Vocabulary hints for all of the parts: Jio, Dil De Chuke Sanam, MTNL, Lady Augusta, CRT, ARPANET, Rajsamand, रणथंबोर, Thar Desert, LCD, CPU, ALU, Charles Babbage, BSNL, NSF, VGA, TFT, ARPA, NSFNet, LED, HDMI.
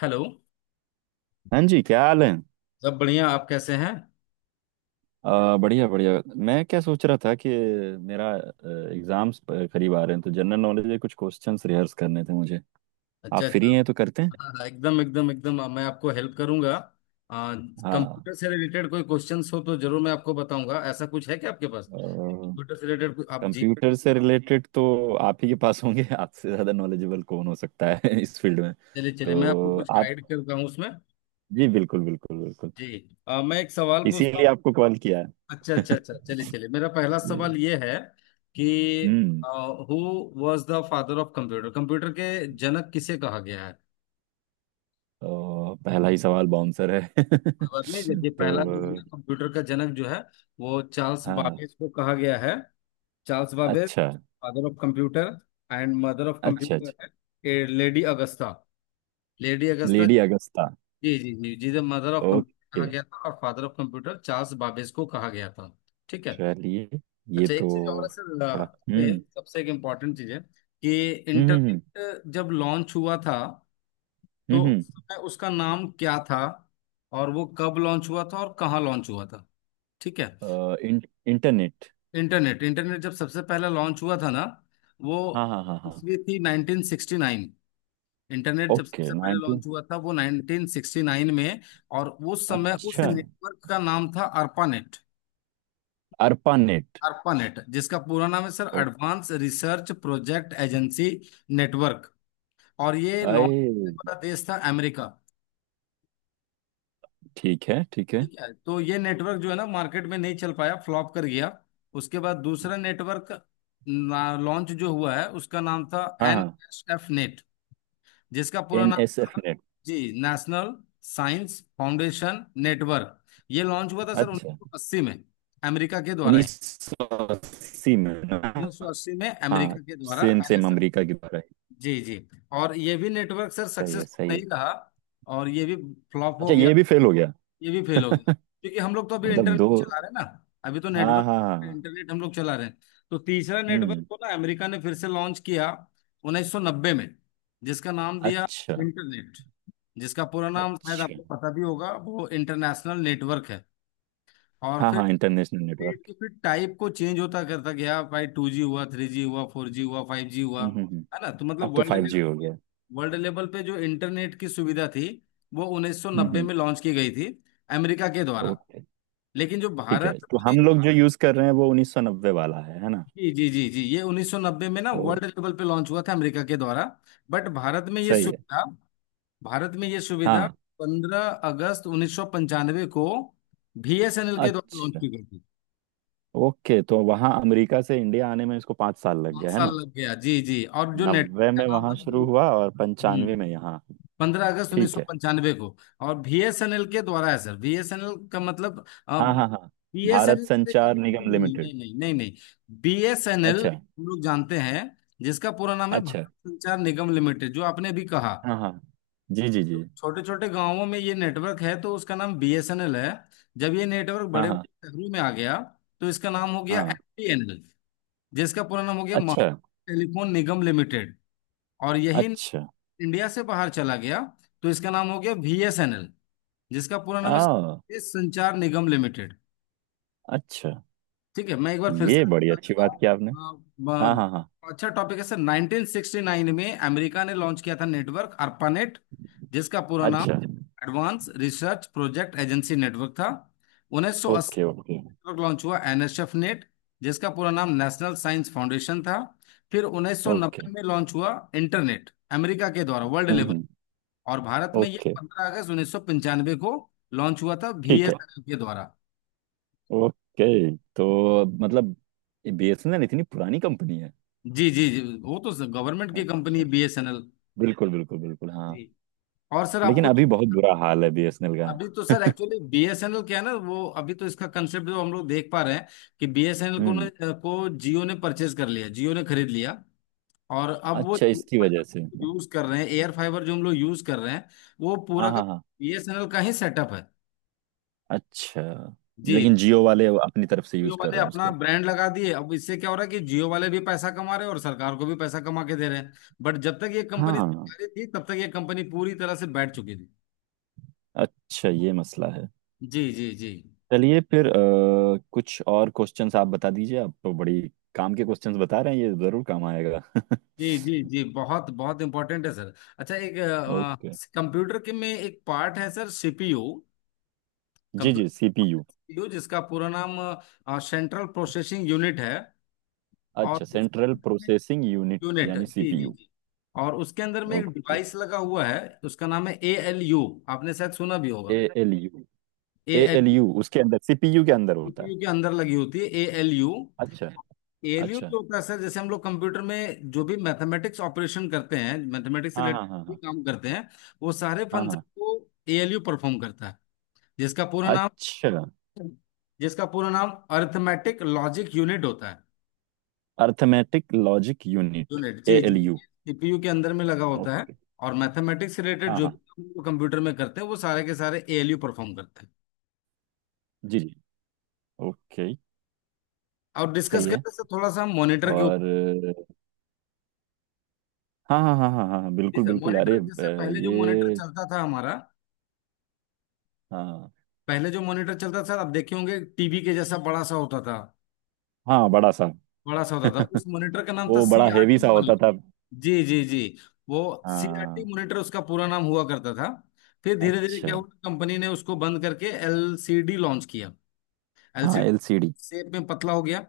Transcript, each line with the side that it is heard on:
left: Hello.
right: हाँ जी, क्या हाल है?
left: सब बढ़िया, आप कैसे हैं?
right: बढ़िया बढ़िया। मैं क्या सोच रहा था कि मेरा एग्जाम्स करीब आ रहे हैं, तो जनरल नॉलेज के कुछ क्वेश्चंस रिहर्स करने थे मुझे।
left: अच्छा
right: आप
left: अच्छा।
right: फ्री हैं तो करते हैं।
left: हाँ, हाँ, एकदम एकदम एकदम, मैं आपको हेल्प करूंगा।
right: हाँ।
left: कंप्यूटर से रिलेटेड कोई क्वेश्चंस हो तो जरूर मैं आपको बताऊंगा। ऐसा कुछ है क्या आपके पास? कंप्यूटर से रिलेटेड कुछ आप? जी।
right: कंप्यूटर से रिलेटेड तो आप ही के पास होंगे। आपसे ज़्यादा नॉलेजेबल कौन हो सकता है इस फील्ड में।
left: चलिए चलिए, मैं आपको
right: तो
left: कुछ
right: आप।
left: गाइड करता हूँ उसमें।
right: जी, बिल्कुल बिल्कुल बिल्कुल।
left: जी। मैं एक सवाल पूछता
right: इसीलिए
left: हूँ।
right: आपको कॉल किया है।
left: अच्छा अच्छा अच्छा, चलिए चलिए, मेरा पहला
right: जी।
left: सवाल ये है कि
right: hmm.
left: Who was the father of computer? Computer के जनक किसे कहा गया है?
right: तो पहला ही सवाल बाउंसर है
left: कोई बात नहीं, देखिए पहला जो है ना,
right: तो।
left: कंप्यूटर का जनक जो है वो चार्ल्स
right: हाँ,
left: बाबेज को कहा गया है। चार्ल्स बाबेज
right: अच्छा
left: father of computer, and mother of
right: अच्छा
left: कंप्यूटर
right: अच्छा।
left: है lady Augusta. Lady Augusta.
right: Lady Augusta.
left: जी जी जी जी, द मदर ऑफ कंप्यूटर कहा
right: ओके,
left: गया था और father of computer Charles Babbage को कहा गया था। ठीक है।
right: चलिए। ये
left: अच्छा,
right: तो।
left: एक चीज और है सर,
right: थोड़ा। हम्म,
left: में सबसे एक इम्पॉर्टेंट चीज है कि
right: हम्म, हम्म,
left: इंटरनेट जब लॉन्च हुआ था तो
right: हम्म,
left: उस
right: हम्म।
left: समय उसका नाम क्या था, और वो कब लॉन्च हुआ था और कहाँ लॉन्च हुआ था? ठीक है।
right: अ, इं, इंटरनेट।
left: इंटरनेट इंटरनेट जब सबसे पहला लॉन्च हुआ था ना, वो
right: हाँ हाँ हाँ हाँ।
left: इसलिए थी 1969। इंटरनेट जब
right: ओके,
left: सबसे पहले
right: नाइनटीन।
left: लॉन्च हुआ था वो 1969 में। और उस समय उस
right: अच्छा।
left: नेटवर्क का नाम था अर्पानेट।
right: ARPANET।
left: अर्पानेट जिसका पूरा नाम है सर
right: ओ।
left: Advance research project agency network. और ये लॉन्च
right: आए।
left: करने वाला देश था अमेरिका।
right: ठीक है ठीक है।
left: ठीक है, तो ये नेटवर्क जो है ना मार्केट में नहीं चल पाया, फ्लॉप कर गया। उसके बाद दूसरा नेटवर्क लॉन्च जो हुआ है उसका नाम था
right: हाँ
left: एन
right: हाँ।
left: एस एफ नेट, जिसका पूरा
right: एन
left: नाम
right: एस एफ
left: था
right: नेट
left: जी नेशनल साइंस फाउंडेशन नेटवर्क। ये लॉन्च हुआ था सर
right: अच्छा।
left: 1980 में, अमेरिका के द्वारा ही।
right: 1980 में ना?
left: 1980 में
right: हाँ।
left: अमेरिका के द्वारा
right: सेम सेम,
left: एनएसएफ।
right: अमेरिका की तरह ही।
left: जी जी। और ये भी नेटवर्क सर
right: सही है
left: सक्सेसफुल
right: सही है।
left: नहीं रहा, और ये भी फ्लॉप हो
right: अच्छा,
left: गया,
right: ये भी फेल हो गया।
left: ये भी फेल हो गया। क्योंकि हम लोग तो अभी
right: मतलब
left: इंटरनेट
right: दो।
left: चला रहे हैं ना, अभी तो
right: हाँ हाँ
left: नेटवर्क
right: हाँ हाँ।
left: इंटरनेट हम लोग चला रहे हैं। तो तीसरा नेटवर्क
right: हम्म।
left: को ना अमेरिका ने फिर से लॉन्च किया 1990 में, जिसका नाम दिया
right: अच्छा
left: इंटरनेट, जिसका पूरा नाम शायद
right: अच्छा।
left: आपको पता भी होगा, वो इंटरनेशनल नेटवर्क है। और
right: हाँ
left: फिर
right: हाँ, इंटरनेशनल नेटवर्क।
left: नेट के फिर टाइप को चेंज होता करता गया भाई, टू जी हुआ, थ्री जी हुआ, फोर जी हुआ, फाइव जी हुआ,
right: हम्म, हम्म,
left: है ना? तो
right: अब
left: मतलब
right: तो
left: वर्ल्ड
right: फाइव
left: लेवल,
right: जी हो गया है।
left: वर्ल्ड लेवल पे जो इंटरनेट की सुविधा थी वो 1990
right: हम्म।
left: में लॉन्च की गई थी अमेरिका के द्वारा।
right: ओके,
left: लेकिन जो
right: ठीक है।
left: भारत
right: तो
left: में,
right: हम लोग जो यूज कर रहे हैं वो 1990 वाला है ना?
left: जी जी जी जी, ये 1990 में ना
right: ओ।
left: वर्ल्ड लेवल पे लॉन्च हुआ था अमेरिका के द्वारा। बट भारत में ये
right: सही है।
left: सुविधा, भारत में ये सुविधा
right: हाँ।
left: 15 अगस्त 1995 को बीएसएनएल के द्वारा लॉन्च
right: अच्छा,
left: की गई थी।
right: ओके। तो वहाँ अमेरिका से इंडिया आने में इसको 5 साल लग
left: पांच
right: गया, है
left: साल
right: ना?
left: लग गया। जी जी। और जो नेटवर्क
right: नब्बे
left: का
right: में
left: नाम था
right: वहाँ शुरू
left: जो-
right: हुआ और 95
left: हम्म,
right: में यहाँ।
left: पंद्रह अगस्त उन्नीस
right: ठीक
left: सौ
right: है।
left: पंचानवे को। और बीएसएनएल के द्वारा है सर। बीएसएनएल का मतलब
right: हाँ हाँ हाँ। भारत
left: बीएसएनएल,
right: संचार
left: नहीं
right: निगम
left: नहीं
right: लिमिटेड।
left: नहीं नहीं नहीं नहीं, बीएसएनएल
right: अच्छा
left: हम लोग जानते हैं, जिसका पूरा नाम है
right: अच्छा।
left: भारत संचार निगम लिमिटेड, जो आपने अभी कहा।
right: हाँ हाँ। जी जी जी।
left: छोटे छोटे गांवों में ये नेटवर्क है तो उसका नाम बीएसएनएल है। जब ये नेटवर्क
right: हाँ
left: बड़े बड़े
right: हाँ
left: शहरों में आ गया तो इसका नाम हो गया
right: हाँ।
left: एमटीएनएल, जिसका पूरा नाम हो गया
right: अच्छा
left: महाराष्ट्र टेलीफोन निगम लिमिटेड। और यही
right: अच्छा।
left: इंडिया से बाहर चला गया तो इसका नाम हो गया बीएसएनएल, जिसका पूरा नाम
right: आ
left: है संचार निगम लिमिटेड।
right: अच्छा,
left: ठीक है, मैं एक बार फिर से
right: ये बड़ी
left: बता
right: अच्छी
left: देता
right: बात की आपने।
left: हूँ। अ,
right: हाँ
left: ब-
right: हाँ हाँ।
left: अच्छा टॉपिक है सर। 1969 में अमेरिका ने लॉन्च किया था नेटवर्क ARPANET, जिसका पूरा नाम
right: अच्छा।
left: Advance research project agency network था। 1980
right: ओके ओके
left: नेटवर्क लॉन्च हुआ एनएसएफ नेट, जिसका पूरा नाम नेशनल साइंस फाउंडेशन था। फिर
right: ओके।
left: 1990 में लॉन्च हुआ इंटरनेट, अमेरिका के द्वारा, वर्ल्ड लेवल।
right: हम्म।
left: और भारत में ये
right: ओके,
left: 15 अगस्त 1995 को लॉन्च हुआ था
right: ठीक है।
left: बीएसएनएल के द्वारा।
right: ओके, तो मतलब बीएसएनएल इतनी पुरानी कंपनी है।
left: जी जी जी, वो तो गवर्नमेंट की कंपनी
right: अच्छा।
left: है बीएसएनएल।
right: बिल्कुल बिल्कुल बिल्कुल, हाँ।
left: जी। और सर आप
right: लेकिन
left: कुछ,
right: अभी बहुत बुरा हाल है बीएसएनएल का।
left: अभी तो सर एक्चुअली बीएसएनएल क्या है ना, वो अभी तो इसका कंसेप्ट जो हम लोग देख पा रहे हैं कि बीएसएनएल को
right: हम्म।
left: ने, को जियो ने परचेज कर लिया, जियो ने खरीद लिया। और अब वो
right: अच्छा,
left: जियो
right: इसकी वजह से।
left: फाइबर यूज कर रहे हैं, एयर फाइबर जो हम लोग यूज कर रहे हैं वो पूरा
right: हाँ
left: का
right: हाँ हाँ।
left: बीएसएनएल का ही सेटअप है।
right: अच्छा।
left: जी।
right: लेकिन जियो वाले अपनी तरफ से
left: जियो
right: यूज कर
left: वाले
right: रहे हैं
left: अपना
right: उसको।
left: ब्रांड लगा दिए, अब इससे क्या हो रहा है कि जियो वाले भी पैसा कमा रहे हैं और सरकार को भी पैसा कमा के दे रहे हैं। बट जब तक ये कंपनी
right: हाँ।
left: सरकारी थी तब तक ये कंपनी पूरी तरह से बैठ चुकी थी।
right: अच्छा, ये मसला है।
left: जी जी जी
right: चलिए फिर, कुछ और क्वेश्चंस आप बता दीजिए। आप तो बड़ी काम के क्वेश्चंस बता रहे हैं, ये जरूर काम आएगा
left: जी जी जी, बहुत बहुत इम्पोर्टेंट है सर। अच्छा, एक
right: ओके।
left: कंप्यूटर के में एक पार्ट है सर, सीपीयू।
right: जी जी,
left: कंप्यूटर
right: सीपीयू।
left: सीपीयू जिसका पूरा नाम सेंट्रल प्रोसेसिंग यूनिट है। और
right: अच्छा, सेंट्रल प्रोसेसिंग यूनिट
left: यूनिट,
right: यानी
left: जी जी
right: सीपीयू।
left: जी। और उसके अंदर में एक
right: ओके,
left: डिवाइस लगा हुआ है, उसका नाम है ए एल यू, आपने शायद सुना भी होगा।
right: एएलयू।
left: ए,
right: एएलयू उसके अंदर, सीपीयू के अंदर होता है?
left: सीपीयू के अंदर लगी होती है एएलयू।
right: अच्छा।
left: एएलयू
right: अच्छा।
left: जो होता है सर, जैसे हम लोग कंप्यूटर में जो भी मैथमेटिक्स ऑपरेशन करते हैं, मैथमेटिक्स से
right: हाँ हाँ
left: रिलेटेड
right: हाँ
left: भी
right: हाँ।
left: काम करते हैं, वो सारे
right: हाँ
left: फंक्शन
right: हाँ।
left: को एएलयू परफॉर्म करता है। जिसका पूरा नाम
right: अच्छा,
left: जिसका पूरा नाम अरिथमेटिक लॉजिक यूनिट होता है।
right: अर्थमेटिक लॉजिक यूनिट,
left: यूनिट जी जी।
right: एएलयू।
left: सीपीयू के अंदर में लगा होता है,
right: ओके।
left: और मैथमेटिक्स से रिलेटेड
right: हाँ
left: जो भी
right: हाँ,
left: काम हम लोग कंप्यूटर में करते हैं वो सारे के सारे एएलयू परफॉर्म करते हैं।
right: जी जी। ओके,
left: और डिस्कस
right: सही है।
left: करते सर थोड़ा सा हम मॉनिटर के ऊपर।
right: और। हाँ हाँ हाँ हाँ हाँ,
left: जी
right: बिल्कुल
left: सर,
right: बिल्कुल। अरे
left: मॉनिटर जैसे पहले जो मॉनिटर
right: ये।
left: चलता था हमारा,
right: हाँ
left: पहले जो मॉनिटर चलता था, आप देखे होंगे टीवी के जैसा बड़ा सा होता था,
right: हाँ, बड़ा सा।
left: बड़ा सा होता था, उस मॉनिटर का नाम था
right: वो
left: सी
right: बड़ा
left: आर
right: हेवी
left: टी
right: सा होता
left: मॉनिटर।
right: था।
left: जी जी जी। वो सी आर टी
right: हाँ।
left: मॉनिटर उसका पूरा नाम हुआ करता था। फिर धीरे धीरे
right: अच्छा।
left: क्या हुआ, कंपनी ने उसको बंद करके एल सी डी लॉन्च किया।
right: हाँ,
left: एलसीडी
right: एलसीडी।
left: शेप में पतला हो गया।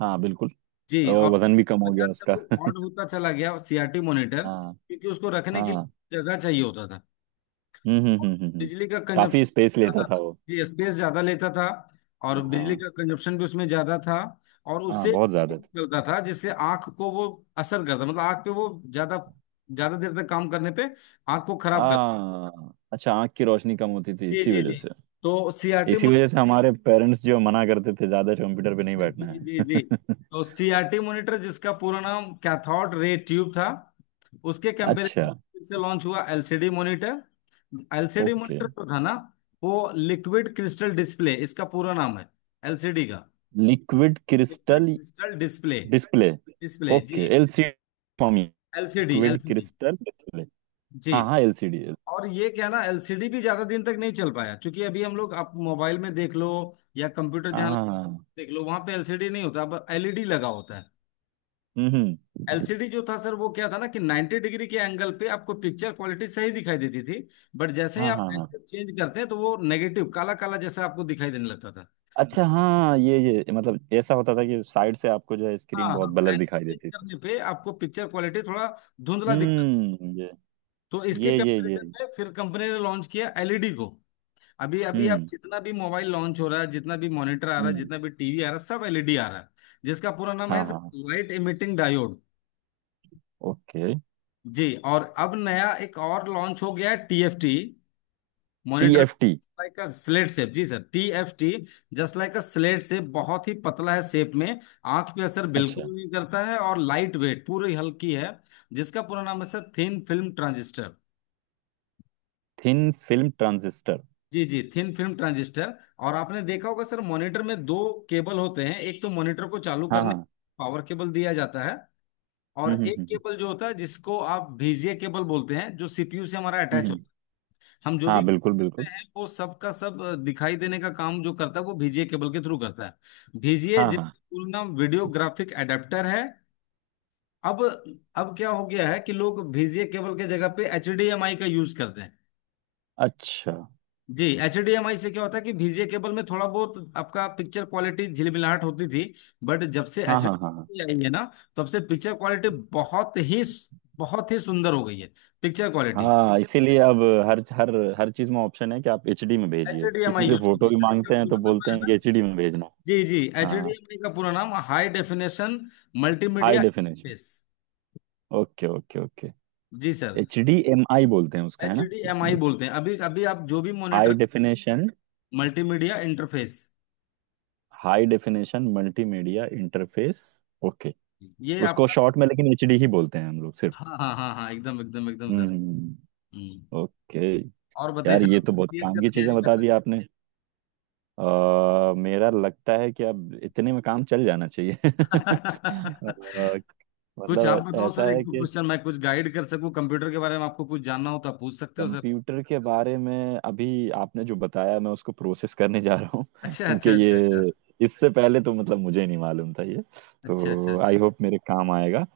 right: हाँ बिल्कुल।
left: जी,
right: और
left: और फिर
right: वजन भी कम हो गया
left: बाजार से
right: उसका
left: वो ऑड होता चला गया सीआरटी मॉनिटर,
right: हाँ
left: क्योंकि उसको रखने के
right: हाँ।
left: लिए जगह चाहिए होता था,
right: हम्म, हम्म, हम्म, हम्म,
left: बिजली का कंजप्शन
right: काफी स्पेस लेता
left: ज्यादा
right: था
left: था।
right: वो।
left: जी, स्पेस ज्यादा लेता था और बिजली
right: हाँ
left: का कंजप्शन भी उसमें ज्यादा था। और
right: हाँ,
left: उससे
right: बहुत ज्यादा था।
left: चलता था जिससे आंख को वो असर करता, मतलब आंख पे वो ज्यादा, ज्यादा देर तक काम करने पे आंख को खराब करता।
right: हाँ, अच्छा, आंख की रोशनी कम होती थी
left: जी
right: इसी
left: जी जी।
right: वजह से।
left: तो सीआरटी
right: इसी वजह से हमारे पेरेंट्स जो मना करते थे, ज्यादा कंप्यूटर पे नहीं बैठना
left: जी जी जी,
right: है।
left: तो सीआरटी मॉनिटर जिसका पूरा नाम कैथोड रे ट्यूब था। उसके कंपैरिजन
right: अच्छा।
left: फिर से लॉन्च हुआ LCD monitor. LCD
right: okay,
left: monitor जो था ना, वो लिक्विड क्रिस्टल डिस्प्ले, इसका पूरा नाम है, एलसीडी का,
right: liquid
left: liquid
right: crystal
left: crystal display,
right: display.
left: Display जी।
right: Okay, LCD form,
left: LCD
right: liquid
left: LCD
right: crystal display.
left: जी।
right: हाँ हाँ, एलसीडी।
left: और ये क्या ना, एलसीडी भी ज्यादा दिन तक नहीं चल पाया, क्योंकि अभी हम लोग आप मोबाइल में देख लो या कंप्यूटर
right: हाँ
left: जहाँ
right: हाँ हाँ हाँ।
left: देख लो वहां पे एलसीडी नहीं होता, अब एलईडी लगा होता है।
right: हम्म, हम्म।
left: एलसीडी जो था सर वो क्या था ना कि 90 डिग्री के एंगल पे आपको पिक्चर क्वालिटी सही दिखाई देती थी, बट जैसे ही
right: हाँ
left: आप
right: हाँ हाँ।
left: एंगल चेंज करते हैं तो वो नेगेटिव, काला काला जैसा आपको दिखाई देने लगता था।
right: अच्छा हाँ, ये मतलब ऐसा होता था कि साइड से आपको जो है
left: हाँ
right: स्क्रीन बहुत
left: हाँ,
right: ब्लर
left: एंगल
right: दिखाई
left: चेंज
right: देती थी।
left: करने पे आपको पिक्चर क्वालिटी थोड़ा धुंधला दिखता था।
right: हम्म। ये
left: तो इसके
right: ये ये ये
left: कंपैरिजन में फिर कंपनी ने लॉन्च किया एलईडी को। अभी अभी आप
right: हम्म
left: जितना भी मोबाइल लॉन्च हो रहा है, जितना भी मॉनिटर आ रहा है,
right: हम्म।
left: जितना भी टीवी आ रहा है, सब एलईडी आ रहा है, जिसका पूरा नाम है
right: हाँ हाँ हाँ,
left: लाइट इमिटिंग डायोड।
right: ओके।
left: जी, और अब नया एक और लॉन्च हो गया है, TFT monitor,
right: TFT.
left: Like a slate shape. जी sir, T F T, just like a slate shape, बहुत ही पतला है शेप में, आंख पे असर
right: अच्छा,
left: बिल्कुल नहीं करता है, और लाइट वेट, पूरी हल्की है। जिसका पूरा नाम है sir thin film transistor.
right: Thin film transistor.
left: जी जी, थिन फिल्म ट्रांजिस्टर। और आपने देखा होगा सर मॉनिटर में दो केबल होते हैं, एक तो मॉनिटर को चालू
right: हाँ
left: करने
right: हाँ।
left: पावर केबल दिया जाता है, और
right: हम्म, हम्म,
left: एक
right: हम्म,
left: केबल जो होता है जिसको आप बीजीए केबल बोलते हैं, जो सीपीयू से हमारा अटैच
right: हम्म।
left: होता है। हम जो
right: हाँ
left: भी
right: बिल्कुल बिल्कुल।
left: करते हैं वो सब का सब, दिखाई देने का काम जो करता है वो बीजीए केबल के थ्रू करता है। बीजीए
right: हाँ हाँ।
left: जिसका पूरा नाम वीडियो ग्राफिक एडेप्टर है। अब अब क्या हो गया है कि लोग बीजीए केबल के जगह पे एचडीएमआई का यूज करते हैं।
right: अच्छा।
left: जी, एचडीएमआई से क्या होता है कि बीजीए केबल में थोड़ा बहुत आपका पिक्चर क्वालिटी झिलमिलाहट होती थी, बट जब से
right: हाँ हाँ हाँ
left: एचडी आई है ना, तब से पिक्चर क्वालिटी बहुत ही, बहुत ही सुंदर हो गई है पिक्चर क्वालिटी।
right: हाँ, इसीलिए अब हर हर हर चीज में ऑप्शन है कि आप एचडी में भेजिए, किसी
left: एचडीएमआई
right: से
left: यूज
right: फोटो
left: कीजिए
right: भी
left: सर, इसका
right: मांगते हैं तो
left: पूरा नाम
right: बोलते
left: है
right: हैं
left: ना,
right: कि एचडी में भेजना।
left: जी जी।
right: हाँ,
left: एचडीएमआई का पूरा नाम high definition
right: high
left: multimedia
right: definition.
left: Interface.
right: Okay okay okay.
left: जी sir.
right: H D M I बोलते हैं उसका, है ना?
left: एचडीएमआई बोलते हैं, अभी अभी आप जो भी
right: high
left: monitor,
right: definition.
left: Multimedia interface
right: high definition multimedia interface. Okay.
left: ये
right: उसको
left: आपका।
right: शॉर्ट में लेकिन एचडी ही बोलते हैं हम लोग, सिर्फ।
left: हाँ हाँ हाँ हाँ, एकदम एकदम एकदम सर।
right: हम्म।
left: हम्म।
right: ओके।
left: और बताइए
right: यार,
left: सर
right: ये तो
left: आपका
right: बहुत
left: पीएस का
right: काम की चीजें
left: तैयारी
right: बता
left: कैसा?
right: दी आपने। मेरा लगता है कि अब इतने में काम चल जाना चाहिए अ,
left: कुछ आप
right: मतलब
left: बताओ
right: ऐसा
left: सर, एक
right: है
left: दो
right: कि
left: क्वेश्चन मैं कुछ गाइड कर सकूं, कंप्यूटर के बारे में आपको कुछ जानना हो तो आप पूछ सकते हो सर।
right: कंप्यूटर के बारे में अभी आपने जो बताया मैं उसको प्रोसेस करने जा रहा हूँ
left: अच्छा
right: क्योंकि
left: अच्छा अच्छा अच्छा,
right: ये इससे पहले तो मतलब मुझे नहीं मालूम था ये।
left: अच्छा अच्छा
right: तो आई
left: अच्छा
right: होप मेरे काम आएगा।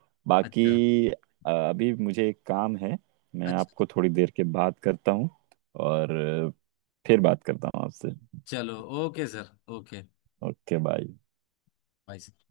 left: अच्छा
right: बाकी अभी मुझे एक काम है। मैं
left: अच्छा।
right: आपको थोड़ी देर के बात करता हूँ। और अ, फिर बात करता हूँ आपसे।
left: चलो, okay sir. Okay
right: okay, bye.
left: Bye sir.